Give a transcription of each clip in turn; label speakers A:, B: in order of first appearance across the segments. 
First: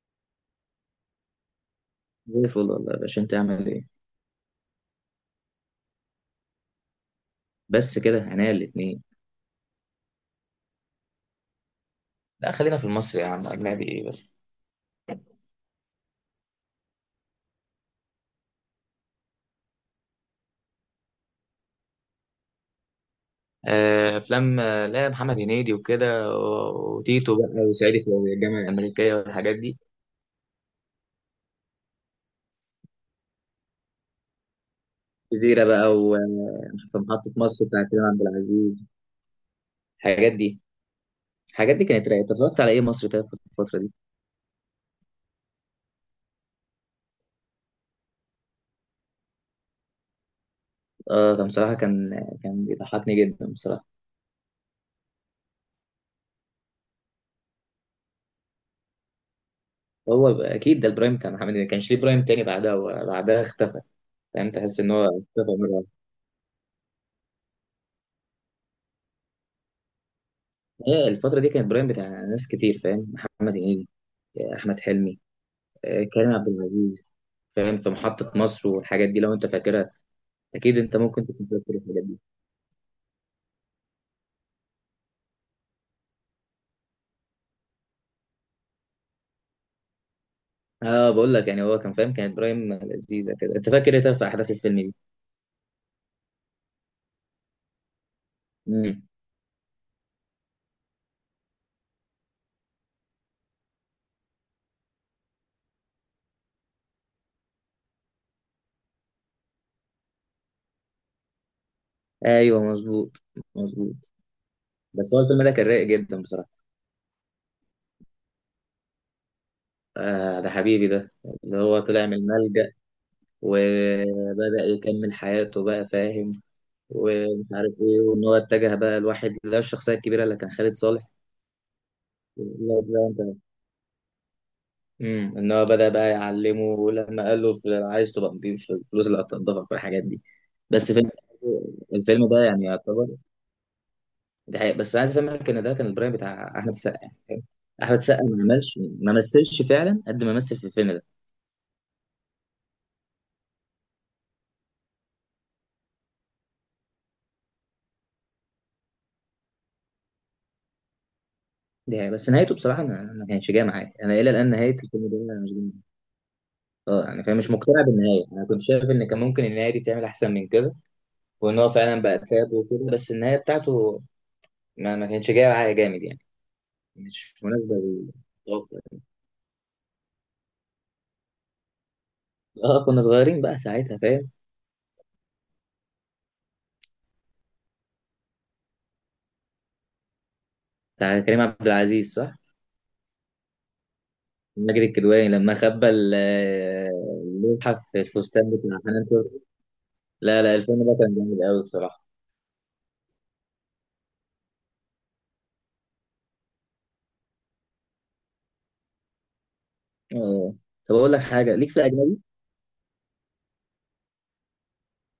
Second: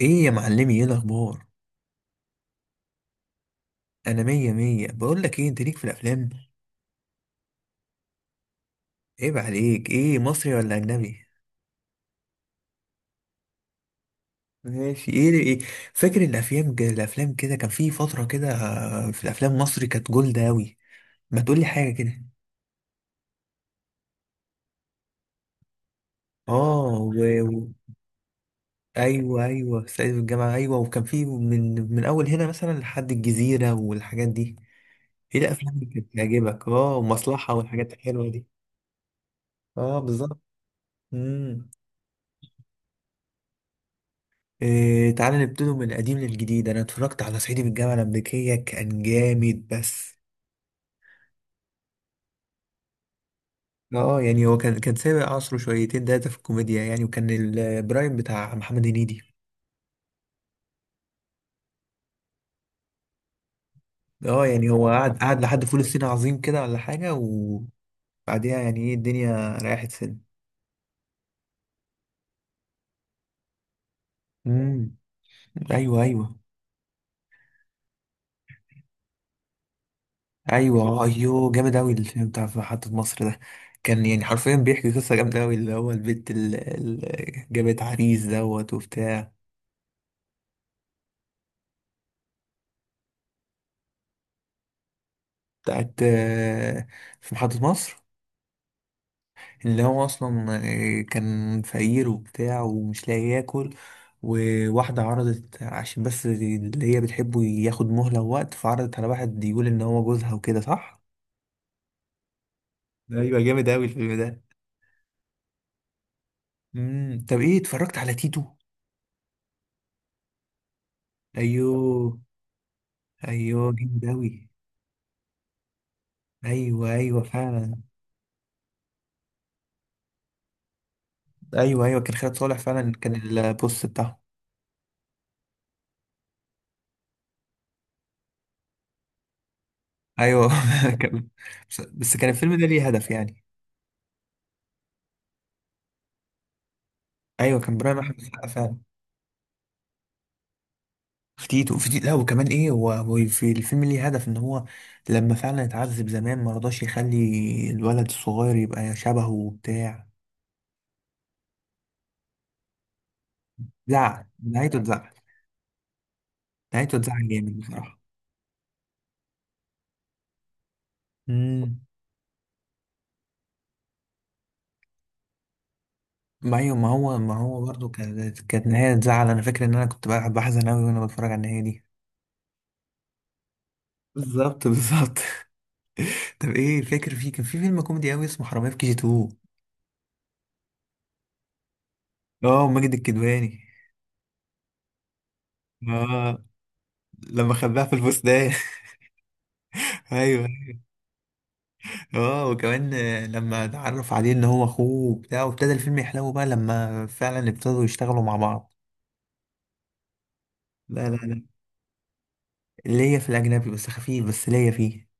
A: ايه يا معلمي، ايه الاخبار؟
B: زي الفل والله يا باشا، انت عامل ايه؟
A: انا مية مية. بقول لك ايه، انت ليك في الافلام؟
B: بس كده عينيا الاتنين.
A: عيب عليك، ايه مصري ولا اجنبي؟
B: لا خلينا في المصري يا عم، اجنبي ايه بس؟
A: ماشي، ايه ايه؟ فاكر الافلام كده، كان في فترة كده، في الافلام مصري كانت جولد اوي. ما تقولي حاجة كده.
B: آه، افلام. لا محمد هنيدي وكده
A: اه.
B: وتيتو
A: و...
B: بقى وصعيدي في الجامعه الامريكيه
A: ايوه،
B: والحاجات دي.
A: ايوه، سعيد في الجامعة. ايوه، وكان في، من اول هنا مثلا لحد الجزيرة والحاجات دي. ايه
B: جزيره
A: الافلام اللي
B: بقى،
A: كانت بتعجبك؟ اه،
B: وفي محطه
A: ومصلحة
B: مصر بتاع
A: والحاجات
B: كريم عبد
A: الحلوة دي.
B: العزيز،
A: اه،
B: الحاجات
A: بالظبط.
B: دي
A: امم.
B: الحاجات دي كانت رايقه. أنت اتفرجت على ايه مصري طيب في الفتره دي؟
A: إيه، تعالى نبتدي من القديم للجديد. انا اتفرجت على صعيدي من الجامعه الامريكيه، كان جامد بس.
B: اه كان بصراحه، كان بيضحكني جدا بصراحه.
A: اه، يعني هو كان سابق عصره شويتين تلاته في الكوميديا يعني، وكان البرايم بتاع محمد هنيدي.
B: هو اكيد ده البرايم بتاع محمد هنيدي، ما كانش ليه برايم تاني بعدها، وبعدها اختفى.
A: اه،
B: فاهم؟
A: يعني
B: تحس
A: هو
B: ان هو
A: قعد
B: اختفى
A: لحد فول
B: مره.
A: الصين عظيم كده ولا حاجه، وبعديها يعني ايه، الدنيا ريحت سنه.
B: هي الفترة دي كانت برايم بتاع ناس كتير، فاهم؟ محمد هنيدي، أحمد
A: امم.
B: حلمي،
A: ايوه،
B: كريم
A: ايوه.
B: عبد العزيز. فاهم؟ في محطة مصر والحاجات دي لو أنت فاكرها. أكيد
A: ايوه،
B: أنت ممكن تكون
A: ايوه
B: فاكر
A: جامد اوي
B: الحاجات دي.
A: الفيلم بتاع في محطه مصر ده. كان يعني حرفيا بيحكي قصه جامده اوي، اللي هو البنت اللي جابت عريس دوت وبتاع.
B: أه بقول لك، يعني هو كان فاهم، كانت برايم لذيذة كده. أنت فاكر إيه طب في أحداث الفيلم دي؟
A: بتاعت آه، في محطة مصر.
B: مم.
A: اللي هو أصلا، كان فقير وبتاع ومش لاقي ياكل. وواحدة عرضت عشان بس اللي هي بتحبه ياخد مهلة ووقت، فعرضت على واحد يقول إن هو جوزها وكده، صح؟
B: أيوه مظبوط.
A: أيوة، جامد أوي
B: مظبوط.
A: الفيلم ده.
B: بس هو الفيلم ده كان رايق جدا بصراحة.
A: مم. طب إيه، اتفرجت على تيتو؟
B: آه ده حبيبي ده. اللي هو طلع من
A: أيوه،
B: الملجأ
A: أيوه، جامد أوي.
B: وبدأ يكمل حياته بقى، فاهم؟
A: أيوه، أيوه،
B: ومش عارف
A: فعلا.
B: إيه، وإن هو اتجه بقى لواحد اللي هو الشخصية الكبيرة اللي كان خالد صالح.
A: أيوه، أيوه، كان خالد صالح
B: لا
A: فعلا،
B: لا
A: كان
B: انت.
A: البوست بتاعه.
B: امم. ان هو بدأ بقى يعلمه، ولما قال له عايز تبقى نضيف في الفلوس اللي هتنضفك والحاجات دي.
A: أيوه.
B: بس فيلم.
A: كان- بس
B: الفيلم
A: كان
B: ده
A: الفيلم
B: يعني
A: ده ليه
B: يعتبر.
A: هدف يعني.
B: ده حقيقة، بس عايز افهمك ان ده كان البرايم بتاع احمد السقا يعني.
A: ايوه، كان
B: احمد
A: برايم احمد
B: السقا
A: السقا فعلا.
B: ما مثلش فعلا قد ما مثل في الفيلم ده.
A: في تيتو، في تيتو، لا، وكمان ايه، هو في الفيلم ليه هدف، ان هو لما فعلا اتعذب زمان ما رضاش يخلي الولد الصغير يبقى شبهه وبتاع.
B: دي حقيقة، بس نهايته بصراحة ما كانتش جاية معايا انا، الى الان نهاية
A: نهايته
B: الفيلم
A: اتزعل.
B: ده أنا مش.
A: نهايته
B: اه يعني
A: اتزعل
B: فاهم، مش
A: جامد
B: مقتنع
A: بصراحه.
B: بالنهاية، انا كنت شايف ان كان ممكن النهاية دي تعمل احسن من كده. وان هو
A: امم.
B: فعلا بقى تاب وكده، بس النهاية بتاعته ما كانتش جاية معايا جامد يعني.
A: ما ايوه، ما هو ما
B: مش
A: هو
B: مناسبة
A: برضه
B: لل.
A: كانت نهايه تزعل، انا فاكر ان انا كنت بقى بحزن قوي وانا بتفرج على النهايه دي.
B: اه كنا صغيرين بقى ساعتها، فاهم؟
A: بالظبط، بالظبط. طب ايه، فاكر؟ كان في فيلم كوميدي قوي اسمه حرامية في كي جي 2.
B: بتاع كريم عبد العزيز صح؟
A: اه، ماجد الكدواني.
B: ماجد الكدواني لما خبى
A: اه، لما
B: اللوحة
A: خباها في
B: في الفستان
A: الفستان.
B: بتاع حنان ترك. لا
A: ايوه.
B: لا الفيلم ده كان جامد قوي بصراحة.
A: اه، وكمان، لما اتعرف عليه ان هو اخوه وبتاع، وابتدى الفيلم يحلو بقى لما فعلا ابتدوا يشتغلوا مع بعض.
B: اه طب
A: لا،
B: اقول
A: لا،
B: لك
A: لا.
B: حاجة، ليك في الاجنبي؟
A: ليا في الاجنبي، بس خفيف، بس ليا فيه.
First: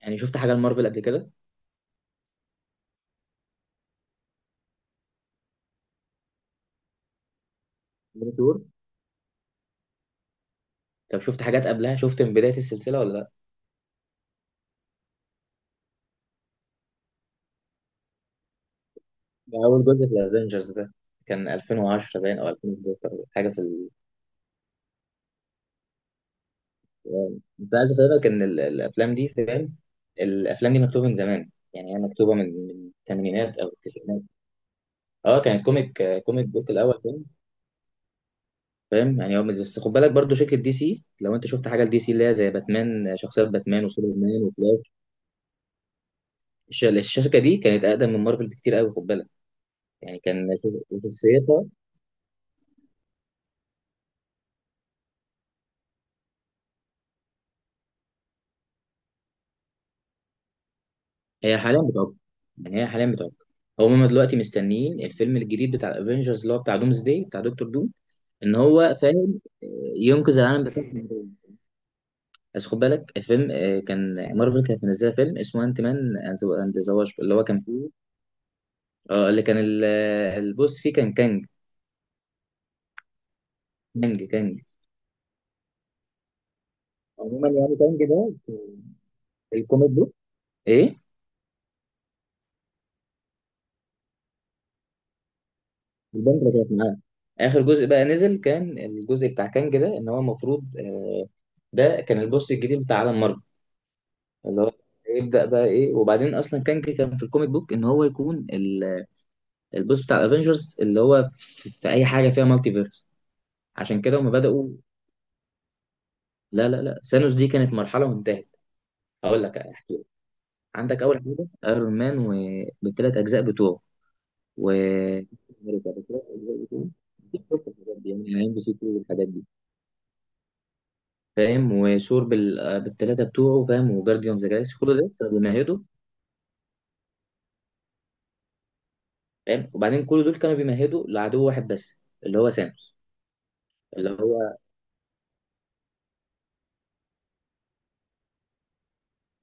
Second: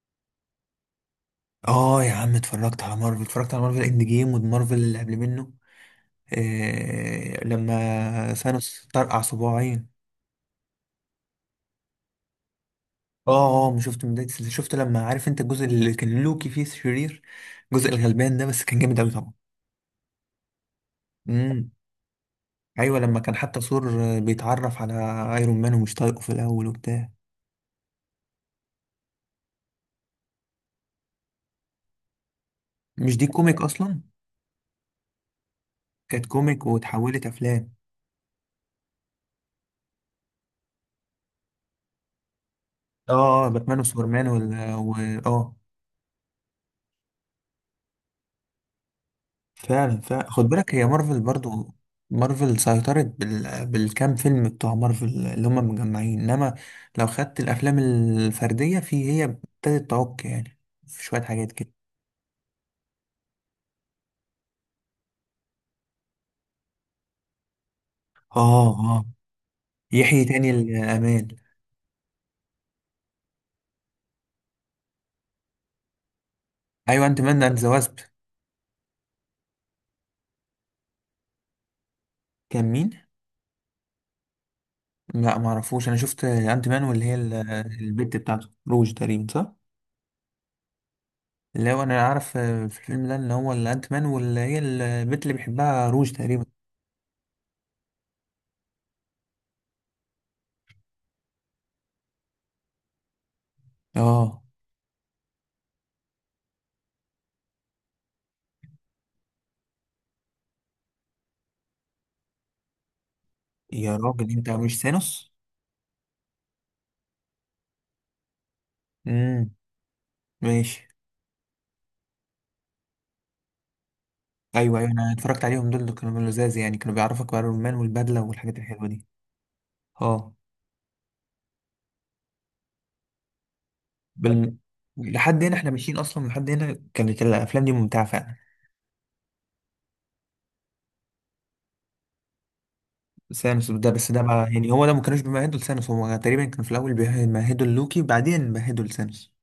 B: يعني شفت حاجة لمارفل قبل كده؟
A: اه يا عم، اتفرجت على مارفل، اتفرجت على مارفل اند جيم ومارفل اللي قبل منه. لما
B: بنتور.
A: ثانوس طرقع صباعين.
B: طب شفت حاجات قبلها؟ شفت من بداية السلسلة ولا لا؟
A: اه، اه، ما شفت من بداية السلسلة. شفت لما، عارف انت، الجزء اللي كان لوكي فيه شرير، الجزء الغلبان ده، بس كان جامد قوي طبعا.
B: ده اول جزء في الافنجرز ده. كان
A: امم.
B: 2010 باين او
A: ايوه، لما
B: 2011
A: كان
B: حاجة
A: حتى
B: في.
A: ثور بيتعرف على ايرون مان ومش طايقه في الاول وبتاع.
B: تمام. كنت عايز افهمك ان الافلام دي، فاهم؟ الافلام دي مكتوبه من زمان، يعني هي مكتوبه من
A: مش دي
B: الثمانينات
A: كوميك
B: او
A: اصلا؟
B: التسعينات. اه كانت كوميك،
A: كانت
B: كوميك
A: كوميك
B: بوك الاول، فاهم؟
A: واتحولت افلام.
B: فاهم؟ يعني هو بس بس خد بالك برضو شركه دي سي. لو انت شفت حاجه لدي سي اللي هي زي باتمان،
A: اه،
B: شخصيات
A: باتمان
B: باتمان
A: وسوبرمان
B: وسوبرمان وفلاش.
A: اه.
B: الشركه دي كانت اقدم من مارفل بكتير قوي، خد بالك.
A: فعلا،
B: يعني
A: فعلا، خد
B: كان
A: بالك، هي مارفل
B: شخصيتها.
A: برضو. مارفل سيطرت بالكام فيلم بتوع مارفل اللي هم مجمعين، انما لو خدت الافلام الفرديه، هي ابتدت تعك يعني، في شويه حاجات
B: هي حاليا
A: كده.
B: بتعق، يعني هي حاليا بتعق. هم دلوقتي مستنيين الفيلم الجديد بتاع الافينجرز اللي هو بتاع دومز داي بتاع دكتور دوم. ان
A: اه،
B: هو
A: اه،
B: فاهم،
A: يحيي
B: ينقذ
A: تاني
B: العالم بتاعه من جوه.
A: الامال.
B: بس خد بالك الفيلم، كان مارفل كانت منزله فيلم اسمه انت مان اند ذا
A: ايوه، انت
B: واسب اللي
A: مان
B: هو
A: اند
B: كان
A: ذا
B: فيه.
A: واسب.
B: اه اللي كان البوس فيه كان كانج.
A: كان مين؟
B: كانج، كانج.
A: لا، ما اعرفوش، انا شفت انت مان واللي هي
B: عموما يعني كانج
A: البت
B: ده
A: بتاعته روج تقريبا، صح؟
B: في الكوميك بوك ايه.
A: لو انا عارف، في الفيلم ده اللي هو الانت مان، واللي هي البنت اللي بيحبها روج
B: البنت
A: تقريبا.
B: اللي كانت معاه. اخر جزء بقى نزل كان الجزء بتاع كانج ده، ان هو المفروض، ده كان البوس الجديد بتاع عالم مارفل.
A: اه
B: اللي هو يبدأ بقى ايه، وبعدين اصلا كانج كان في الكوميك بوك ان هو يكون البوس بتاع الافنجرز اللي هو في اي حاجه فيها مالتي فيرس.
A: يا
B: عشان كده
A: راجل،
B: هم
A: انت
B: بداوا.
A: مش ثانوس؟
B: لا لا لا سانوس دي كانت مرحله وانتهت. هقول
A: امم،
B: لك احكي لك.
A: ماشي.
B: عندك اول حاجه ايرون مان، وبالثلاث اجزاء بتوعه. و
A: ايوه، ايوه، انا اتفرجت عليهم دول،
B: أمريكا
A: اللي كانوا
B: بالتلات
A: لزاز
B: أجزاء
A: يعني،
B: بتوعه.
A: كانوا بيعرفك
B: أكيد
A: ايرون
B: شفت
A: مان
B: الحاجات دي
A: والبدله
B: يعني، ام
A: والحاجات
B: بي سي
A: الحلوه
B: 2
A: دي.
B: والحاجات دي.
A: اه،
B: فاهم؟ وثور بالثلاثه بتوعه، فاهم؟ وجارديوم ذا
A: بال...
B: جالاكسي. كل ده كانوا
A: لحد هنا احنا
B: بيمهدوا.
A: ماشيين، اصلا لحد هنا كانت الافلام دي ممتعه فعلا.
B: فاهم؟ وبعدين كل دول كانوا بيمهدوا لعدو واحد بس، اللي هو سانوس.
A: ثانوس ده،
B: اللي
A: بس ده بقى
B: هو.
A: يعني هو ده، ما كانوش بيمهدوا لثانوس، هو تقريبا كان في الاول بيمهدوا لوكي، بعدين بيمهدوا لثانوس.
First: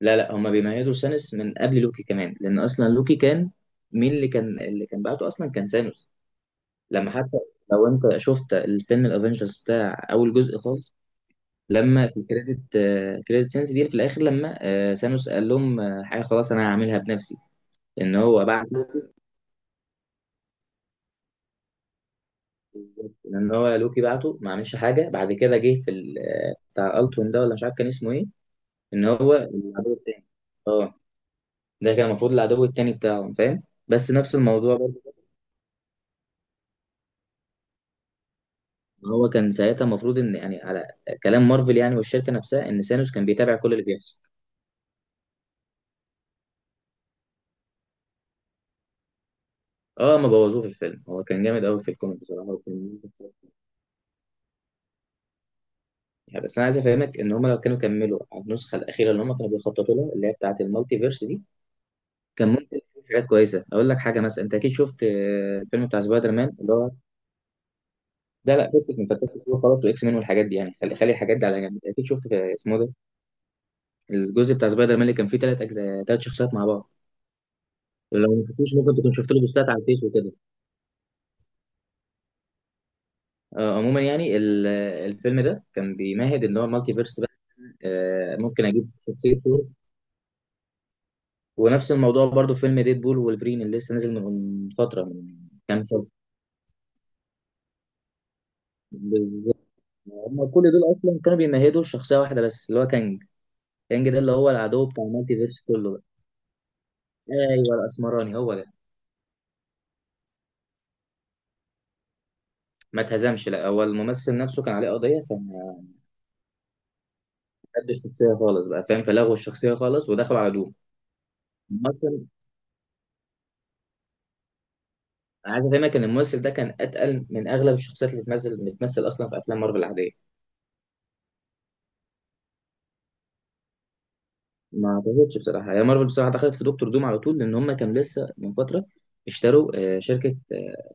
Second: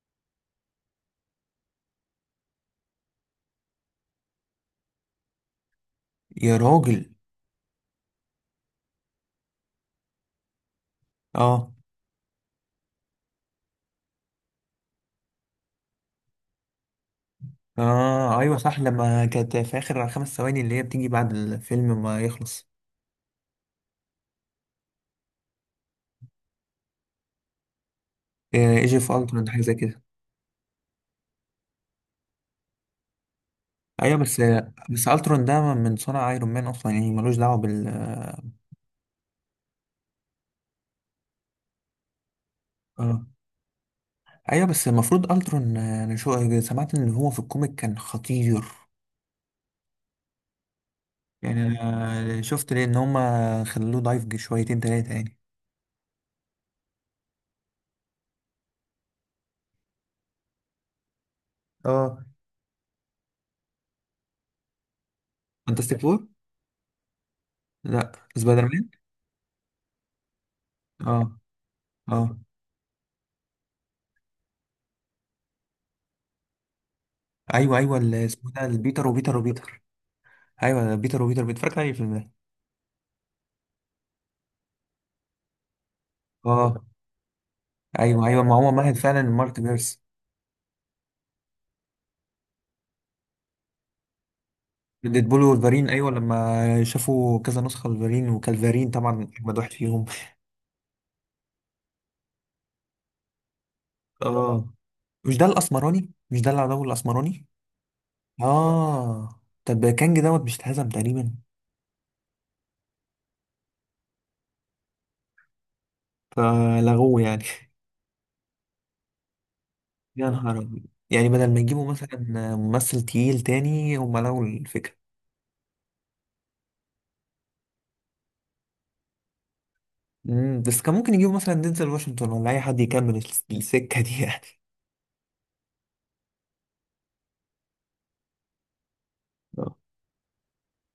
B: لا لا هما بيمهدوا سانوس من قبل لوكي كمان، لان اصلا لوكي كان. مين اللي كان بعته اصلا؟ كان سانوس.
A: يا
B: لما
A: راجل.
B: حتى. لو انت شفت الفيلم الافنجرز بتاع اول جزء خالص،
A: اه،
B: لما في كريدت سينس دي في الاخر، لما سانوس قال لهم، حاجه خلاص انا هعملها بنفسي. ان
A: اه،
B: هو
A: ايوه صح،
B: بعته.
A: لما كانت في اخر 5 ثواني اللي هي بتيجي بعد الفيلم ما يخلص.
B: ان هو لوكي بعته، ما عملش حاجه بعد كده، جه في بتاع التون ده ولا مش عارف كان اسمه ايه.
A: ايجي
B: ان
A: في
B: هو
A: الترون، حاجه زي
B: العدو
A: كده.
B: التاني. اه ده كان المفروض العدو التاني بتاعهم، فاهم؟ بس
A: ايوه،
B: نفس
A: بس
B: الموضوع.
A: بس الترون ده من صنع ايرون مان اصلا، يعني ملوش دعوه بال.
B: هو كان ساعتها المفروض ان يعني على كلام مارفل يعني والشركه نفسها، ان سانوس
A: اه،
B: كان بيتابع كل اللي بيحصل.
A: ايوه، بس المفروض الترون، انا شو، سمعت ان هو في الكوميك كان خطير.
B: اه ما بوظوه في الفيلم، هو كان جامد
A: يعني
B: قوي في الكوميك
A: انا
B: بصراحه
A: شفت ليه ان
B: وكان.
A: هما خلوه ضعيف شويتين تلاتة يعني.
B: يعني بس انا عايز افهمك ان هم لو كانوا كملوا على النسخه الاخيره اللي هم كانوا بيخططوا لها اللي هي بتاعه المالتي فيرس دي،
A: اه،
B: كان ممكن يكون في حاجات كويسه. اقول لك حاجه مثلا، انت اكيد شفت، الفيلم بتاع
A: فانتاستيك فور.
B: سبايدر مان اللي هو.
A: لا،
B: ده
A: سبايدر
B: لا،
A: مان.
B: فكك من فانتاستيك فور خلاص، واكس مان والحاجات دي يعني، خلي خلي
A: اه،
B: الحاجات دي على جنب. اكيد
A: اه،
B: شفت اسمه ده، الجزء بتاع سبايدر مان اللي كان فيه ثلاث اجزاء ثلاث شخصيات مع بعض.
A: ايوه، ايوه، اللي
B: لو ما
A: اسمه ده
B: شفتوش ممكن
A: البيتر
B: تكون شفت
A: وبيتر
B: له بوستات على
A: وبيتر.
B: الفيس وكده.
A: ايوه، بيتر وبيتر بيتر، اتفرجت عليه الفيلم ده.
B: عموما يعني الفيلم ده كان بيمهد ان هو
A: اه،
B: المالتي فيرس بقى.
A: ايوه، ايوه، ما
B: ممكن
A: هو
B: اجيب
A: مهد فعلا
B: شخصيه
A: المالتي
B: ثور.
A: فيرس.
B: ونفس الموضوع برضو في فيلم ديد بول والبرين اللي لسه نازل من فتره من
A: ديدبول
B: كام
A: وولفرين،
B: شهر.
A: ايوه، لما شافوا كذا نسخه لولفرين، وكالفارين طبعا
B: بالظبط.
A: اجمد واحد فيهم.
B: هم كل دول اصلا كانوا بيمهدوا شخصيه واحده بس، اللي هو كانج. كانج ده اللي هو
A: اه،
B: العدو بتاع المالتي
A: مش ده
B: فيرس كله بقى.
A: الاسمراني؟ مش ده العدو الاسمراني؟
B: ايوه الاسمراني هو ده.
A: اه، طب كانج دوت، مش اتهزم تقريبا؟
B: ما اتهزمش. لا هو الممثل نفسه كان عليه قضيه، فما
A: فلغوه يعني؟
B: خدش الشخصيه خالص بقى، فاهم؟ فلغوا الشخصيه خالص
A: يا
B: ودخلوا على
A: نهار أبيض! يعني بدل ما يجيبوا
B: دوم.
A: مثلا ممثل تقيل تاني، هم لغوا الفكره.
B: انا عايز افهمك ان الممثل ده كان اتقل من اغلب الشخصيات اللي بتمثل بتمثل اصلا في افلام مارفل العاديه.
A: امم، بس كان ممكن يجيبوا مثلا دينزل واشنطن ولا اي حد يكمل السكه دي يعني.
B: ما اعتقدش بصراحه، هي مارفل بصراحه دخلت في دكتور دوم على طول لان هم كانوا لسه من فتره
A: آه.
B: اشتروا شركه،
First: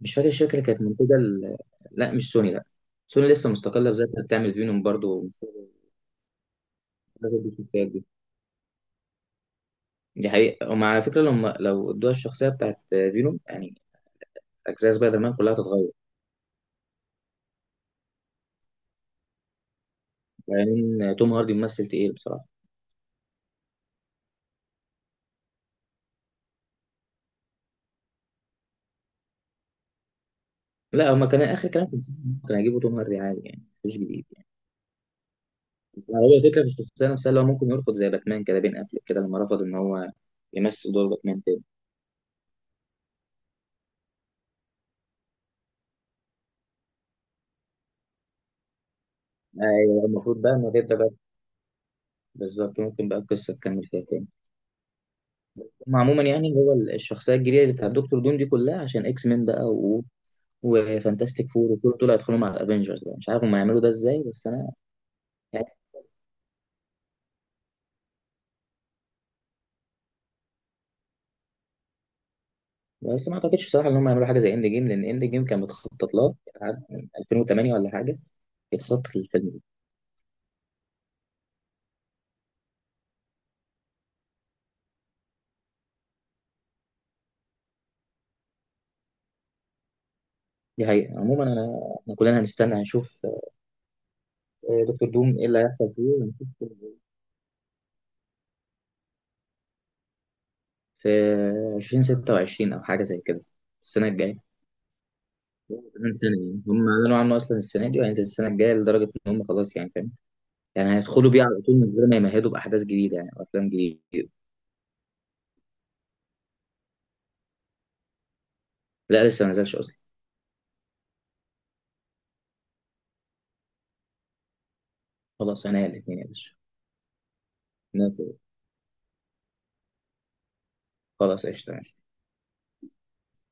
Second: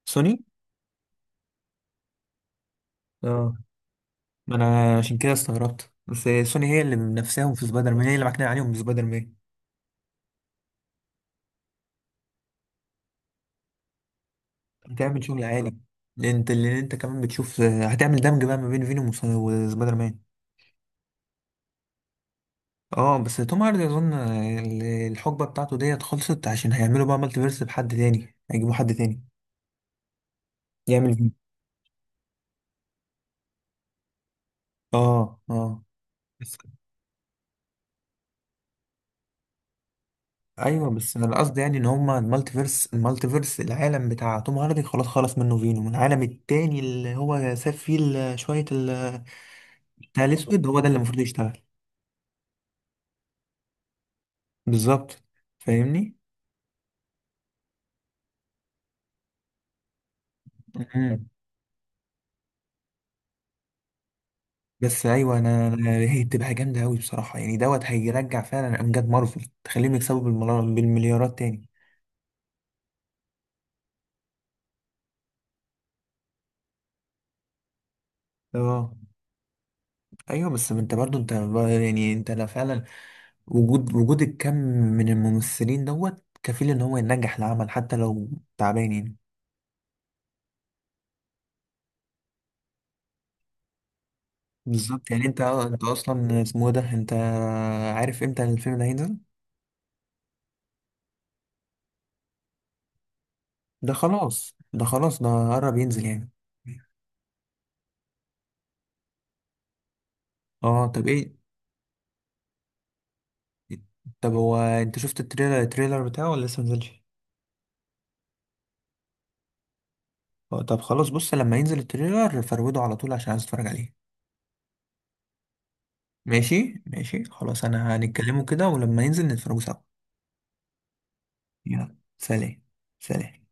B: مش فاكر
A: سوني.
B: الشركه اللي كانت منتجه لا مش سوني لا. سوني لسه
A: اه،
B: مستقله بذاتها بتعمل
A: ما
B: فينوم
A: انا عشان
B: برضو
A: كده
B: ومستقلة
A: استغربت بس. سوني هي اللي
B: بذات
A: بنفسهم في
B: الشخصيات
A: سبايدر
B: دي.
A: مان، هي اللي معكنا عليهم في سبايدر مان.
B: دي حقيقه. ومع على فكره، لو ادوها الشخصيه بتاعت فينوم يعني، اجزاء سبايدر
A: هتعمل
B: مان
A: شغل
B: كلها
A: عالي.
B: هتتغير.
A: لأن انت كمان بتشوف، هتعمل دمج بقى ما بين فينوم وسبايدر مان.
B: لان يعني توم هاردي ممثل تقيل بصراحه.
A: اه، بس توم هاردي اظن الحقبه بتاعته ديت خلصت، عشان هيعملوا بقى مالتي فيرس بحد تاني، هيجيبوا حد تاني
B: لا
A: يعمل
B: هما كان
A: فيه.
B: اخر كلام كان هيجيبوا توم هاردي عادي يعني مفيش جديد.
A: اه، اه.
B: هو
A: بس
B: الفكرة في الشخصية نفسها، اللي هو ممكن يرفض زي باتمان كده بين قبل كده لما رفض إن هو
A: ايوه،
B: يمثل دور
A: بس انا
B: باتمان
A: قصدي
B: تاني.
A: يعني ان هما المالتي فيرس العالم بتاع توم هاردي خلاص خلص منه، فينوم العالم التاني اللي هو ساب فيه شويه.
B: أيوه
A: بتاع
B: المفروض بقى
A: الاسود
B: إنه
A: هو ده اللي
B: تبدأ بقى.
A: المفروض يشتغل.
B: بالظبط، ممكن بقى القصة تكمل فيها تاني.
A: بالظبط،
B: هم
A: فاهمني.
B: عموما يعني هو الشخصية الجديدة اللي بتاع دكتور دوم دي كلها عشان إكس مين بقى و.
A: مم.
B: وفانتاستيك فور، وكل دول هيدخلوا مع الأفينجرز بقى. مش عارف هم هيعملوا ده إزاي بس أنا
A: بس ايوه،
B: يعني.
A: هي بتبقى جامده قوي بصراحه، يعني دوت هيرجع فعلا امجاد مارفل، تخليهم يكسبوا بالمليارات تاني.
B: بس ما أعتقدش بصراحة إن هم يعملوا حاجة زي إند جيم، لأن إند جيم كان متخطط لها عاد من 2008 ولا حاجة،
A: اه،
B: يتخطط للفيلم ده.
A: ايوه، بس انت برضو يعني انت، لا، فعلا وجود الكم من الممثلين دوت كفيل ان هو ينجح العمل حتى لو تعبان يعني.
B: دي حقيقة، عموما أنا إحنا كلنا هنستنى هنشوف. دكتور
A: بالظبط، يعني
B: دوم
A: انت
B: ايه اللي
A: انت
B: هيحصل فيه
A: اصلا
B: هنشوف.
A: اسمه إيه ده، انت عارف امتى الفيلم ده هينزل؟
B: في 2026 او حاجه زي كده.
A: ده
B: السنه الجايه،
A: خلاص، ده خلاص، ده قرب ينزل
B: كمان
A: يعني.
B: سنه يعني. هم اعلنوا عنه اصلا السنه دي وهينزل السنه الجايه، لدرجه ان هم خلاص يعني، فاهم؟
A: اه،
B: يعني
A: طب
B: هيدخلوا
A: ايه؟
B: بيه على طول من غير ما يمهدوا باحداث جديده، يعني وافلام جديده.
A: طب هو، انت شفت التريلر بتاعه ولا لسه منزلش؟
B: لا لسه ما نزلش اصلا.
A: اه، طب خلاص، بص لما ينزل التريلر فروده على طول عشان عايز اتفرج عليه.
B: خلاص انا الاثنين يا باشا.
A: ماشي، ماشي، خلاص، انا
B: نازل.
A: هنتكلمه كده، ولما ينزل نتفرجوا سوا.
B: خلاص قشطه،
A: يلا
B: ماشي.
A: سلام. سلام.